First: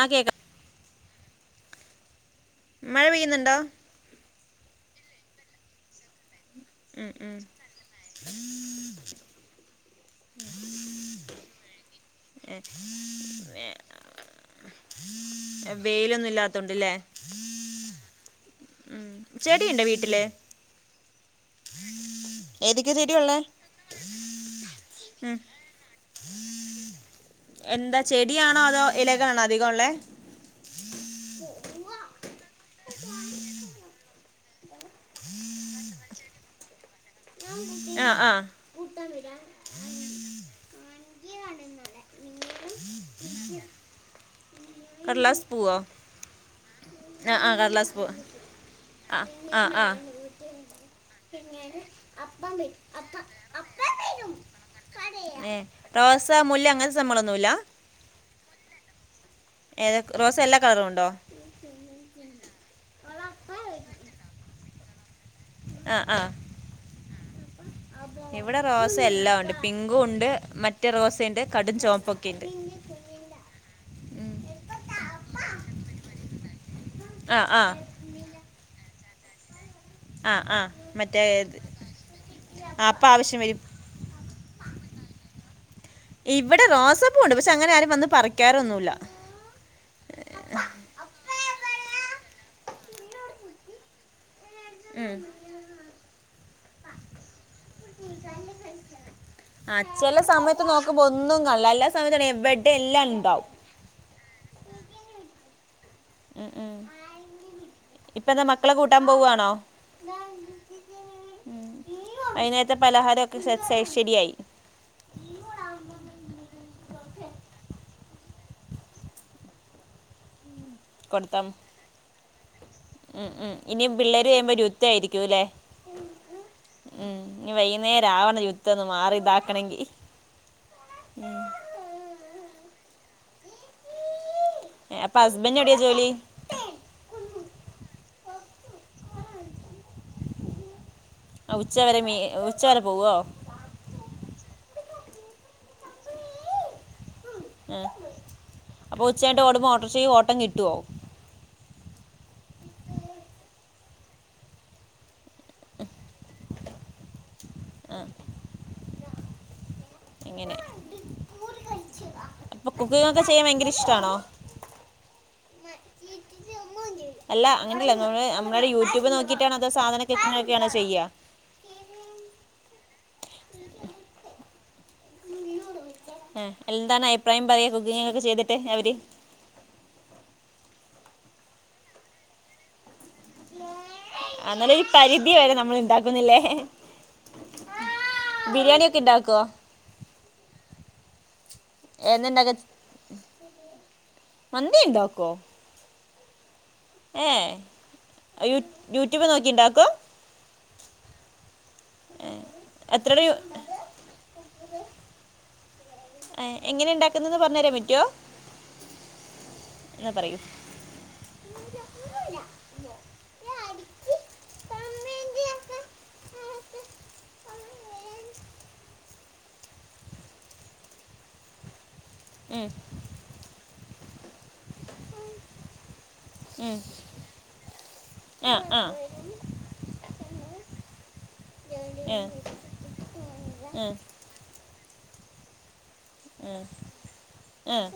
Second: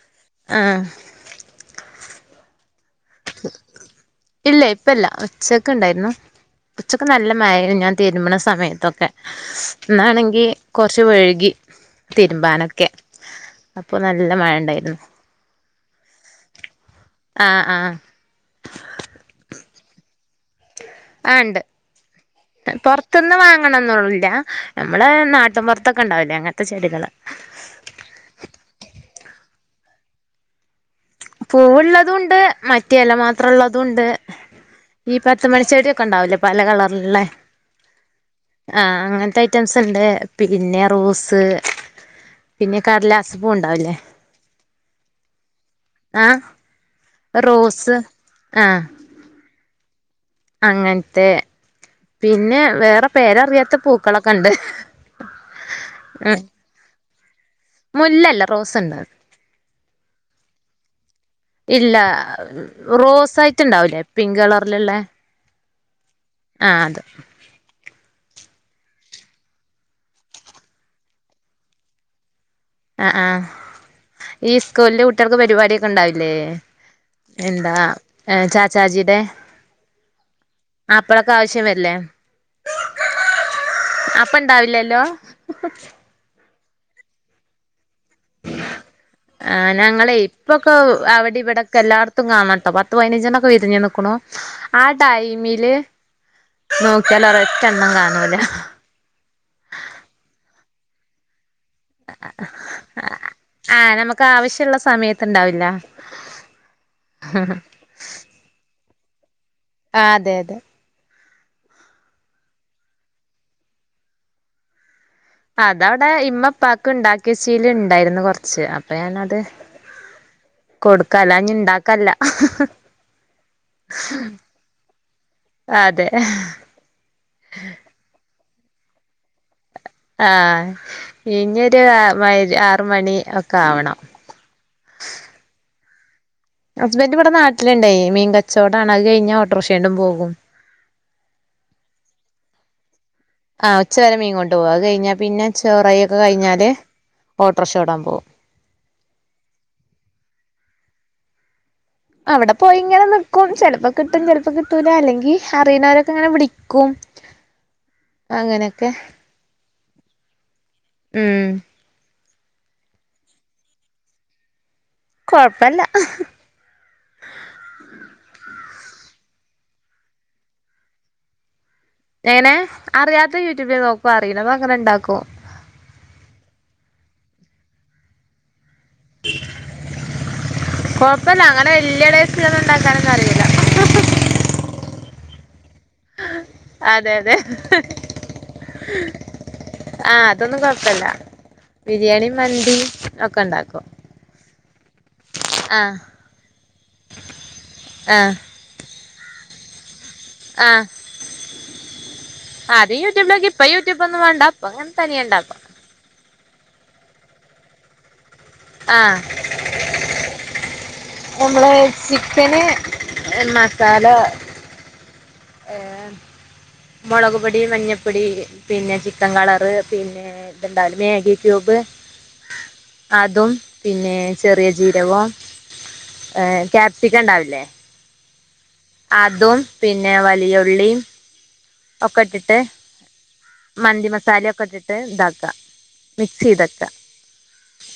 ആഹ് കേൾക്കാം ആഹ് മഴ പെയ്യുന്നുണ്ടോ? ഇല്ലേ ഇപ്പല്ല ഉച്ചക്ക് ഉണ്ടായിരുന്നു ഉച്ചക്ക് ഉം നല്ല ഉം മഴയായിരുന്നു ഞാൻ തിരുമ്പ്ണ സമയത്തൊക്കെ ഇന്നാണെങ്കി കൊ റച്ച് വൈകി ഏ, തിരുമ്പാനൊക്കെ അപ്പൊ നല്ല മഴ ഉണ്ടായിരുന്നു വെയിലൊന്നും ഇല്ലാത്തോണ്ട്ലെ ആഹ് ആഹ് ഉം ചെടിയുണ്ടോ വീട്ടില് ആഹ് ഇണ്ട് ഏതൊക്കെ ചെടിയാ പൊറത്ത്ന്ന് ഉള്ളേ വാങ്ങണോന്നില്ല നമ്മളെ ഉം നാട്ടും പുറത്ത് ത്തൊക്കെ ഉണ്ടാവില്ലേ അങ്ങനത്തെ ചെടികള് എന്താ ചെടിയാണോ അതോ ഇലകളാണോ അധികം ഉള്ളേ പൂവുള്ളതും ഉണ്ട് മറ്റ് ഇല മാത്രം ഉള്ളതുണ്ട് ഈ പത്ത് മണിചെടിയൊക്കെ ഉണ്ടാവില്ലേ പല കളറിലുള്ളെ ആഹ് ആഹ് ആഹ് അങ്ങനത്തെ ഐറ്റംസ് ഉണ്ട് പിന്നെ റോസ് പിന്നെ കടലാസപ്പൂ ഉണ്ടാവില്ലേ കടലാസ് പൂവോ ആഹ് ആഹ് ആഹ് കടലാസ് റോസ് പൂവ് ആഹ് ആഹ് ആഹ് ആഹ് അങ്ങനത്തെ പിന്നെ വേറെ പേരറിയാത്ത പൂക്കളൊക്കെ ഉണ്ട് ഏഹ് റോസാ ഉം മുല്ല അങ്ങനത്തെ സംഭവങ്ങളൊന്നുല്ല മുല്ലല്ല റോസ് ഉണ്ട് ഏതാ റോസ് എല്ലാ കളറും ഉണ്ടോ? ഇല്ലാ റോസ് ആയിട്ട്ണ്ടാവില്ലേ പിങ്ക് കളറിലുള്ളെ ആഹ് ആഹ് ഇവിടെ റോസ് എല്ലാം ഉണ്ട് പിങ്കും ഉണ്ട് മറ്റ് റോസെന്റെ കടും ചോപ്പൊക്കെ ഉണ്ട് ആഹ് ആഹ് ഉം. ഈ സ്കൂളില് കുട്ടികൾക്ക് പരിപാടിയൊക്കെ ഉണ്ടാവില്ലേ ആ ആ എന്താ ചാച്ചാജിയുടെ ആ ആ മറ്റേ അപ്പളൊക്കെ ഇത്. ആവശ്യം വരില്ലേ ആ അപ്പം ആവശ്യം വരും അപ്പണ്ടാവില്ലല്ലോ ഇവിടെ റോസപ്പൂവുണ്ട് പക്ഷെ അങ്ങനെ ആരും വന്ന് പറിക്കാറൊന്നുല്ല ആഹ് ഞങ്ങളെയ് ഇപ്പൊക്കെ അവിടിവിടൊക്കെ എല്ലാടത്തും കാണട്ടോ പത്ത് പതിനഞ്ചെണ്ണൊക്കെ വിരിഞ്ഞ് നിൽക്കണു ആ ഉം. ടൈമില് നോക്കിയാല് ഒരെറ്റണ്ണം കാണൂല ആഹ് ചില സമയത്ത് നോക്കുമ്പോ ഒന്നും കാണില്ല എല്ലാ സമയത്ത എവിടെയും എല്ലാം ഇണ്ടാവും ആഹ് നമുക്ക് ആവശ്യള്ള സമയത്ത് ഇണ്ടാവില്ല ഉം ഉം ഇപ്പ എന്താ മക്കളെ കൂട്ടാൻ പോവാണോ ആ അതെ അതെ വൈകുന്നേരത്തെ പലഹാരൊക്കെ സെറ്റ് ശെരിയായി അതവടെ ഇമ്മപ്പാക്ക് ണ്ടാക്കെച്ചീല് ണ്ടായിര്ന്നു കൊർച്ച് അപ്പൊ ഞാനത് കൊടുക്ക അല്ല ഞ്ഞി ഇണ്ടാക്ക ല്ല ഉം ഉം ഇനീം പിള്ളേര് വെരുമ്പോ രുദ്ധായിരിക്കൂലേ അതെ ഉം ഞ്ഞി വൈകുന്നേരാവണം യുട്ദ്ധോന്ന് മാറി ഇതാക്കണെങ്കി ആഹ് ഇഞ്ഞൊരു മൈ ആറ് മണി ഒക്കെ ആവണം ഏ അപ്പം ഹസ്ബന്റെവടെ ജോലി ഹസ്ബന്റ് ഇവിടെ നാട്ടില്ണ്ടേ മീൻ കച്ചോടാണ് അത് കയ്ഞ്ഞാ ഓട്ടോർഷോണ്ടും പോകും അ ഉച്ചവെരെ മീ [unintelligible] ഉച്ചവെരെ പോവോ ആ ഉച്ചവെരെ മീൻ കൊണ്ടോകും അത് കയ്ഞ്ഞാ പിന്നെ ചോറയ്യൊക്കെ കയ്ഞ്ഞാല് ആ ഓട്ടർഷോടാൻ പോം അപ്പൊ ഉച്ചയ്ഞ്ഞിട്ടോടുമ്പൊ ഓട്ടർഷക്ക് ഓട്ടം കിട്ടോ അവടെ പോയി ഇങ്ങനെ നിക്കും ചെൽപ്പ കിട്ടും ചെൽപ്പ കിട്ടൂല അല്ലെങ്കി അറിണോലൊക്കെ ഇങ്ങനെ വിളിക്കും ആ അങ്ങനെയൊക്കെ എങ്ങനെ ഉം അപ്പൊ കുക്കിങൊക്കെ ചെയ്യാൻ ഭയങ്കര ഇഷ്ടാണോ കൊഴപ്പല്ല അല്ല അങ്ങനെയല്ല നമ്മ നമ്മള് യൂട്യൂബ് നോക്കിട്ടാണ് അതോ സാധനൊക്കെ ക്കങ്ങനെ ചെയ്യാ എങ്ങനെ അറിയാത്തത് യൂട്യൂബില് നോക്കും അറിയണതങ്ങനെ ഇണ്ടാക്കും ആ എന്താണ് അഭിപ്രായം പറയാ കുക്കിങൊക്കെ ചെയ്തിട്ട് അവര് കൊഴപ്പല്ല അങ്ങനെ വെല്യ ടെസ്റ്റിലൊന്നും ണ്ടാക്കാനൊന്നറിയൂ അന്നാലും ഈ പരിധി വരെ നമ്മള് ഇണ്ടാ അതെ അതെ ബിരിയാണി ഒക്കെ ഉണ്ടാക്കുവോ ആഹ് അതൊന്നും കൊഴപ്പല്ല ബിരിയാണിം എന്തുണ്ടാക്ക മന്തീം ഒക്കെ ണ്ടാക്കും മന്തിണ്ടാക്കോ ആഹ് ഏയ് ആഹ് യു യൂട്യൂബ് നോക്കി ണ്ടാക്കോ ആഹ് ആദ്യം എത്ര രൂ യൂട്യൂബിലോക്കി ഇപ്പ യൂട്യൂബൊന്നും വാണ്ട പ്പങ്ങനെ തനിയെ ണ്ടാക്കും എ എങ്ങനെണ്ടാക്കുന്നത് പർഞ്ഞെരാൻ പറ്റോ ആഹ് ന്നാ പറയൂ നമ്മള് ചിക്കന് മസാല ഏഹ് മൊളക്പൊടി, മഞ്ഞപ്പൊടി പിന്നെ ചിക്കൻ കളറ് പിന്നെ എ ഇത്ണ്ടാവൂലെ മാഗി ക്യൂബ് ഉം അതും പിന്നെ ചെറിയ ജീരകും എ ക്യാപ്സിക്കണ്ടാവില്ലേ ആഹ് ആഹ് അതും പിന്നെ വലിയുള്ളീം ഉം, ഒക്കെട്ട്ട്ട് ഉം, മന്തി മസാലൊക്കെ ഇട്ട്ട്ട് ഇതാക്കാ മിക്സെയ്തെക്ക ആഹ്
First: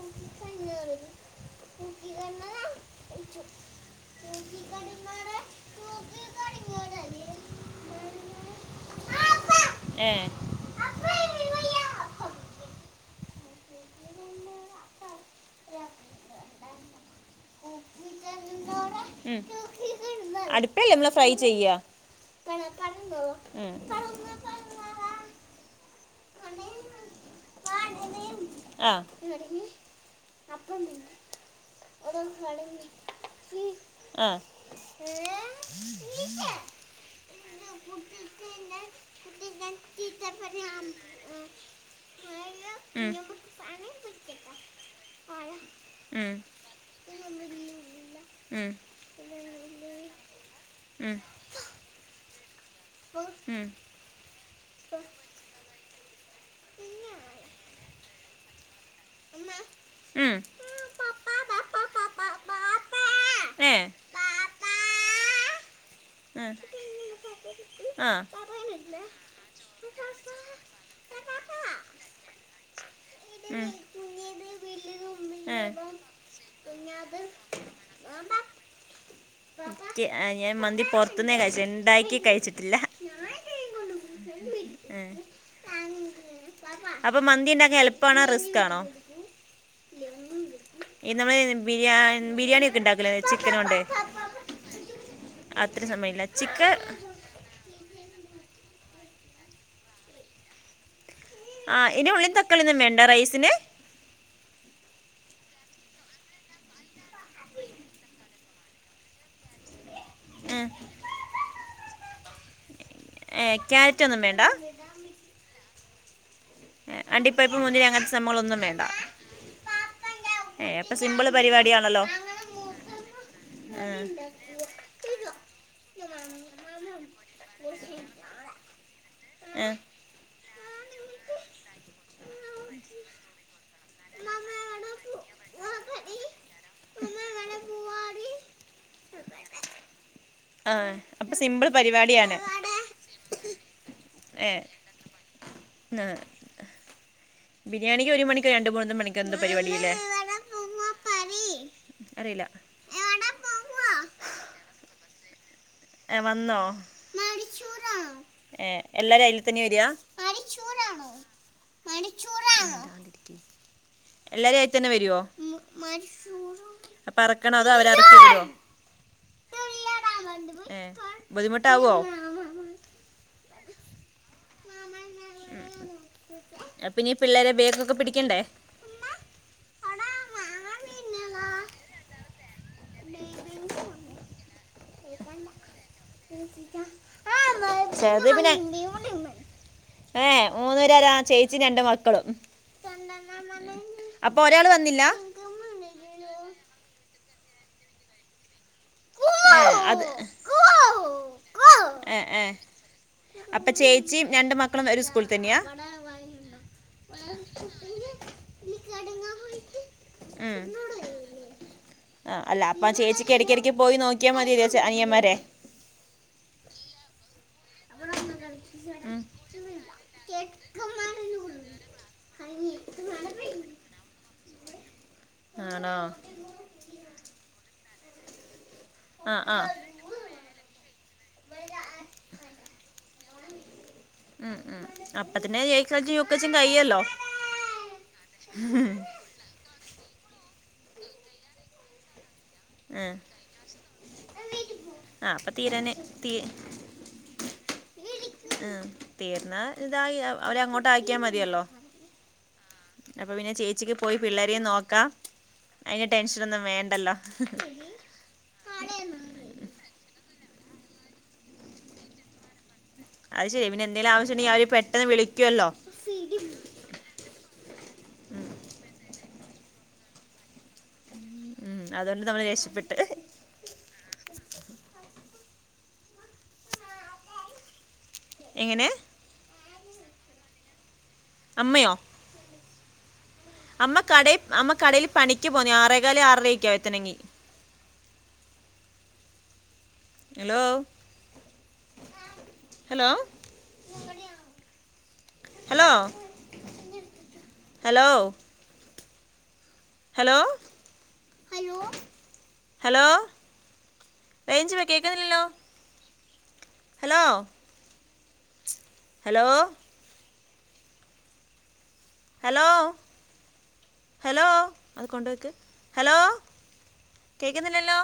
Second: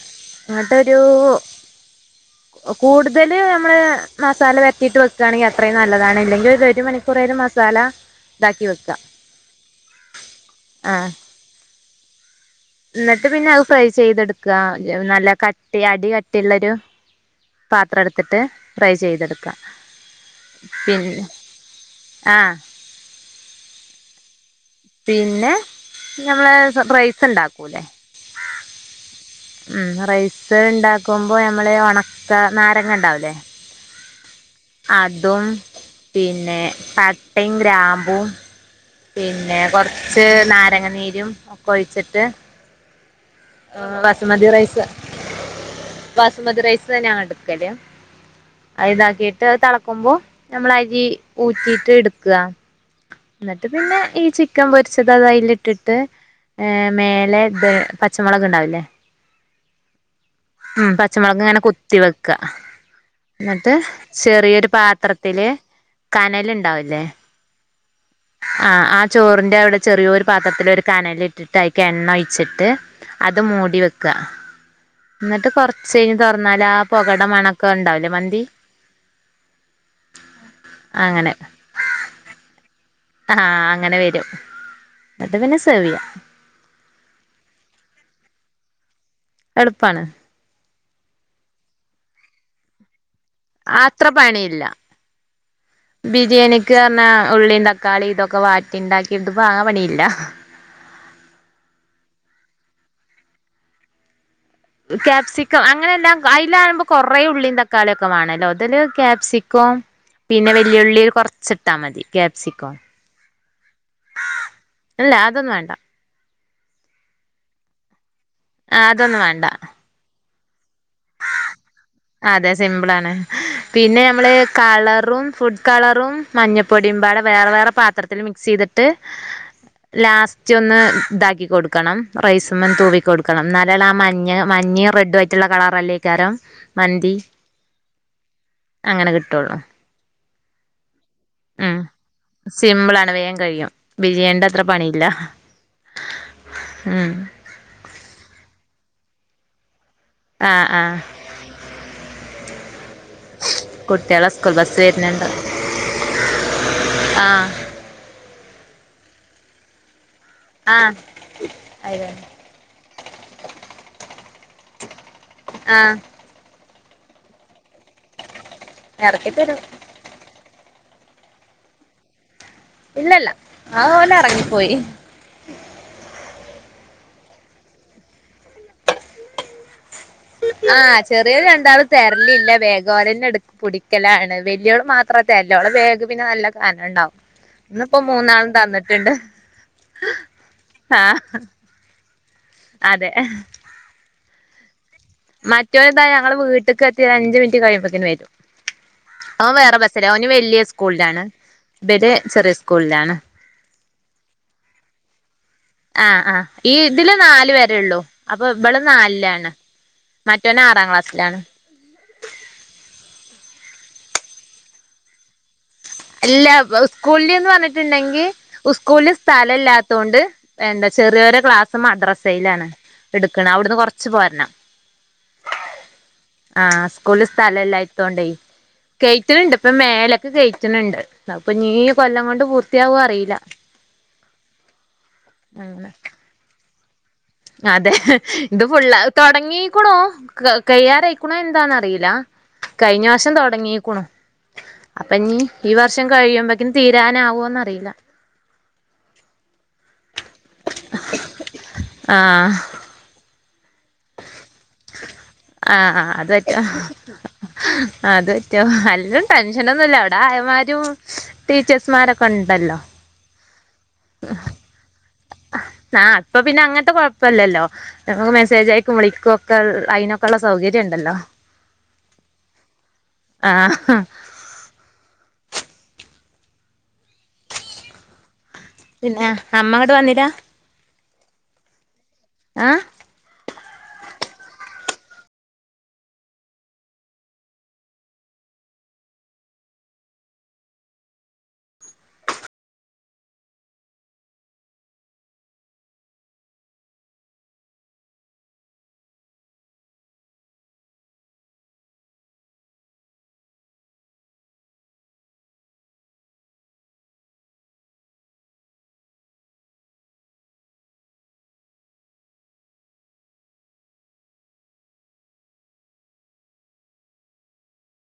എന്ന കൂടുതല് നമ്മള് മസാല പെരട്ടീട്ട് വെക്ക്‌ ആണെങ്കി അത്രയും നല്ലതാണ്. ഇല്ലെങ്കി ഒര് ഒരു മണി ക്കുറേലും മസാല ഇതാക്കി വെക്കാ. ആ എന്നിട്ട് പിന്നെ അത് ഫ്രൈ ചെയ്തെടുക്ക നല്ല കട്ടി അടി കട്ടിയുള്ളരു. പാത്രം എടുത്തിട്ട് ഫ്രൈ ചെയ്തെടുക്ക. അടുപ്പെല്ലേ നമ്മള് ഫ്രൈ ചെയ്യ. ആഹ് ഉം പിന്നെ ഞമ്മള് പ്രൈസ് ഉണ്ടാക്കൂല്ലേ. ആഹ് ഉം റൈസ് ഇണ്ടാക്കുമ്പോ ഞമ്മള് ഒണക്ക നാരങ്ങഇണ്ടാവുലേ. ആഹ്. അതും പിന്നെ പട്ടയും, ഗ്രാമ്പും. പിന്നെ കുറച്ച് നാരങ്ങനീരും ഒക്കെ ഒഴിച്ചിട്ട്. ഉം വസുമതി റൈസ്. ഉം. ബസ്മതി റൈസ് തന്നെ ആണോ എടുക്കല് ഉം. അ ഇതാക്കിട്ട് തെളക്കുമ്പോ. ഞമ്മള് അരി ഉം, ഊറ്റിട്ട് എടുക്ക. ഉം, എന്നിട്ട് പിന്നെ ഈ ചിക്കൻ പൊരിച്ചത് അത അയില് ഇട്ടിട്ട്. ഏ മേലെ പച്ചമുളക് ഉണ്ടാവില്ലേ. ഉം. ഉം പച്ചമുളക് ഇങ്ങനെ കുത്തി വെക്ക എന്നിട്ട്. ചെറിയൊരു പാത്രത്തില്. കനല് ഇണ്ടാവുല്ലെ ആ ആ, ആ ചോറിന്റെ അവിടെ ചെറിയൊരു പാത്രത്തില് ഒരു. കനലിട്ടിട്ട് അയ്ക്ക്‌ എണ്ണ ഒഴിച്ചിട്ട് അത് മൂടി വെക്ക. എന്നിട്ട് കൊറച്ച് കയ്ഞ്ഞ് തുറന്നാല് ആ പൊകടെ മണക്കണ്ടാവില്ലെ മന്തി. ഞാൻ മന്തി അങ്ങനെ പുറത്തുന്നേ കഴിച്ച ഇണ്ടാക്കി കഴിച്ചിട്ടില്ല. ആഹ് അങ്ങനെ വരും. എന്നിട്ട് പിന്നെ സെർവെയ്യാം. അപ്പൊ മന്തി ഉണ്ടാക്കാൻ എള്പ്പാണോ? റിസ്ക് ആണോ? എളുപ്പാണ്. ഈ നമ്മള് ബിരിയാ ബിരിയാണി ഒക്കെ ണ്ടാക്കലേ. അത്ര പണിയില്ല. അത്ര സമയമില്ല ചിക്കൻ ബിരിയാണിക്ക് പറഞ്ഞാ ഉള്ളീം ത ക്കാളി ഇതൊക്കെ വാറ്റി ണ്ടാക്കി ത്പ്പോ ആ പണിയില്ലാ. ആഹ് ഇന് ഉള്ളീം തക്കാളിന്നും വേണ്ട റൈസിന്? കാപ്സിക്കം അങ്ങനയല്ലാ അയ്ലാകുമ്പോ കൊറെ ഉള്ളീ തക്കാളിയൊക്കെ വേണല്ലോ ഇതില് കാപ്സി കോം പിന്നെ ഉം. വല്ല്യള്ളീം കുറച് ഇട്ടാ മതി. ക്യാപ്സിക്കോം. ഏ ക്യാരറ്റ് ഒന്നും വേണ്ട? ഇല്ല അതൊന്നും വേണ്ട. അണ്ടിപ്പരിപ്പ് മുന്തിരി അങ്ങനത്തെ സംഭവങളൊന്നും. ആ അതൊന്നും വേണ്ട. ഏ അപ്പൊ സിംമ്പിള് പരിപാടിയാണല്ലോ. അതെ സിമ്പിൾ ആണ്. ഏ, പിന്നെ നമ്മള് കളറും ഫുഡ് കളറും മഞ്ഞപ്പൊടിയുംമ്പാടെ വേറെ, വേറെ. പാത്രത്തിൽ മിക്സ് ചെയ്തിട്ട്. എഹ് ലാസ്റ്റ് ഒന്ന് ഇതാക്കി കൊടുക്കണം. റൈസുമ്മെ തൂവി കൊടുക്കണം. എന്നാലേളു ആ മഞ്ഞ മഞ്ഞെമ് റെഡും ആ മറ്റുള്ള കളർല്ലേക്കാരം മന്തി അങ്ങനെ കിട്ടുള്ളു. ആഹ് അപ്പ സിമ്പിൾ പരിപാടിയ. സിംമ്പിൾ ആണ് വേകം കഴിയും. ബിരിയാണിന്റെ ഏ അത്ര പണിയില്ല. ആ, ഉം ബിരിയാണിക്ക് ഒരു മണിക്കോ രണ്ട് മൂന്ന് മണിക്കൂർ എന്തോ പരിപാടില്ലേ? ആഹ് ആഹ് അറിയില്ല കുട്ടികളെ സ്കൂൾ ബസ്സ് വര്ന്ണ്ട്. ഏഹ് വന്നോ? ഏഹ് എല്ലാരും അയ്ല് തന്നെ വര്യാ.? ആഹ് കറിച്ചൂറാണോ? കണിച്ചൂറാണോ? മിണ്ടാണ്ടിരിക്ക്‌. എല്ലാരും ആയി തന്നെ വരുവോ? ആഹ് അപ്പ എറക്കാണോ അതോ അവര് എറക്കി തരോ എറക്കി തരും ഏഹ് ബുദ്ധിമുട്ടാവോ? ഇല്ലല്ല ആ ഓലെറങ്ങിപ്പോയി. ഉം അപ്പിന്നീ പിള്ളേരെ ബാഗൊക്കെ പിടിക്കണ്ടേ? ആ ചെറിയത് രണ്ടാളും തെരലില്ല ബെഗോലന്നെ എടു പിടിക്കലാണ് വല്ല്യോളു മാത്രത്തെലുള്ളു ഓളെ ബാഗ് പിന്നെ നല്ല കനണ്ടാവും ഇന്നിപ്പോ മൂന്നാളും തന്നിട്ടുണ്ട് ഏഹ് മൂന്നുപെരാരാ ആഹ് ചേച്ചി രണ്ട് മക്കളും അതെ ഉം അപ്പോ ഒരാള് വന്നില്ല? മറ്റോര്താ ഞങ്ങള് വീട്ടക്ക്എത്തി അഞ്ച് മിനിറ്റ് കയ്യുമ്പോത്തെന് വരും ഓൻ ഏ, വേറെ അത് ബസ്സില ഓന് വലിയ സ്കൂളിലാണ് ഇവര് ഏ ഏ ചെറിയ സ്കൂളിലാണ്. അപ്പൊ ചേച്ചിയും രണ്ട് മക്കളും ഒരു സ്കൂള് തന്നെയാ? ആഹ് ആഹ് ഈ ഇതില് നാല് വരെ ഉള്ളൂ അപ്പൊ ഇബള് നാൽലാണ്. മറ്റോന് അറാംക്ലാസിലാണ്. ആഹ് അല്ല അപ്പാ ചേച്ചിക്ക് എടക്കെടക്ക് പോയി നോക്കിയാ മതിലൊ ച്ചെ അനിയമ്മാരെ. ഇല്ല സ്കൂളില്ന്ന് പറഞ്ഞ്ട്ട്ണ്ടെങ്കി ഉസ്കൂളില് ഉം സ്ഥലം ഇല്ലാത്തോണ്ട് എന്താച്ച ചെറ്യോരെ ക്ലാസ്സ് മദ്രസേലാണ് ഇടക്ക്ണഹ് അവടന്ന് കൊറച്ച് പോരണം. ആണോ? ആഹ് ഈ സ്കൂള്ല് സ്ഥലം ഇല്ലാത്തോണ്ടേ. ആ കെയ്റ്റ്ണ് ഇണ്ട് ആ ഇപ്പ മേലക്ക് കെയ്റ്റ്ണ് ഇണ്ട് അപ്പനി കൊല്ലം കൊണ്ട് പൂർത്യാവോന് അറീല. [inaudible] ഉം ഉം അപ്പ തന്നെ ഏയ്ക്കെജി, യുകേജി, കയ്യല്ലോ അതെ ഇത് ഫുള്ളാ അത് തൊടങ്ങീക്കുണൂ ക കയ്യാനയിക്ക്ണോ എന്താന്നറിയില. ആ കഴിഞ്ഞാസം തൊടങ്ങീക്കുണു. അപ്പൊ ആ ഇനി ഈ തീരനെ വർഷം തീ കഴിയുമ്പക്ക്ന് തീരാനാവോന്നറിയില്ല. ഉം തീർന്ന ഇതായി അവരെ അങ്ങോട്ട് ആക്കിയാമതിയല്ലോ. ആഹ് അപ്പൊ പിന്നെ ചേച്ചിക്ക് പോയി പിള്ളേരേം നോക്കാം ആഹ് അയിന്റെ ആഹ് അത് ടെൻഷനൊന്നും പറ്റും വേണ്ടല്ലോ. അത് പറ്റോ അല്ലാം ടെൻഷനൊന്നുംഇല്ല അവടെ ആയമാരും ടീച്ചേഴ്സ്മാരൊക്കെണ്ടല്ലോ. അത് ശരിയാ പിന്നെ എന്തേലും ആവശ്യുണ്ടങ്കി അവര് പെട്ടെന്ന് വിളിക്കോല്ലോ. ആഹ് അപ്പ പിന്നെ അങ്ങനത്തെ കൊഴപ്പല്ലല്ലോ. നമ്മക്ക് മെസ്സേജ് അയക്കും വിളിക്കൊക്കെ അയിനൊക്കെള്ളെ സൗകര്യംണ്ടല്ലോ. ഉം അതൊണ്ട് നമ്മള് രക്ഷപ്പെട്ട്. ആഹ്. [inaudible] എങ്ങനെ? പിന്നെ അമ്മ അങ്ങട്ട് വന്നിലാ അമ്മയോ ആഹ് അമ്മ കടേ അമ്മ കടയ്ല് പണിക്ക് പോവുന്നെയാ ആറേകാല് ആറരെക്കാ എത്തണങ്ങി hello hello hello hello hello hello range ല്ല കേൾക്കുന്നില്ലല്ലോ ഹലോ ഹലോ ഹലോ ഹലോ അത് കൊണ്ട് വയ്ക്ക് ഹലോ കേക്കുന്നില്ലല്ലോ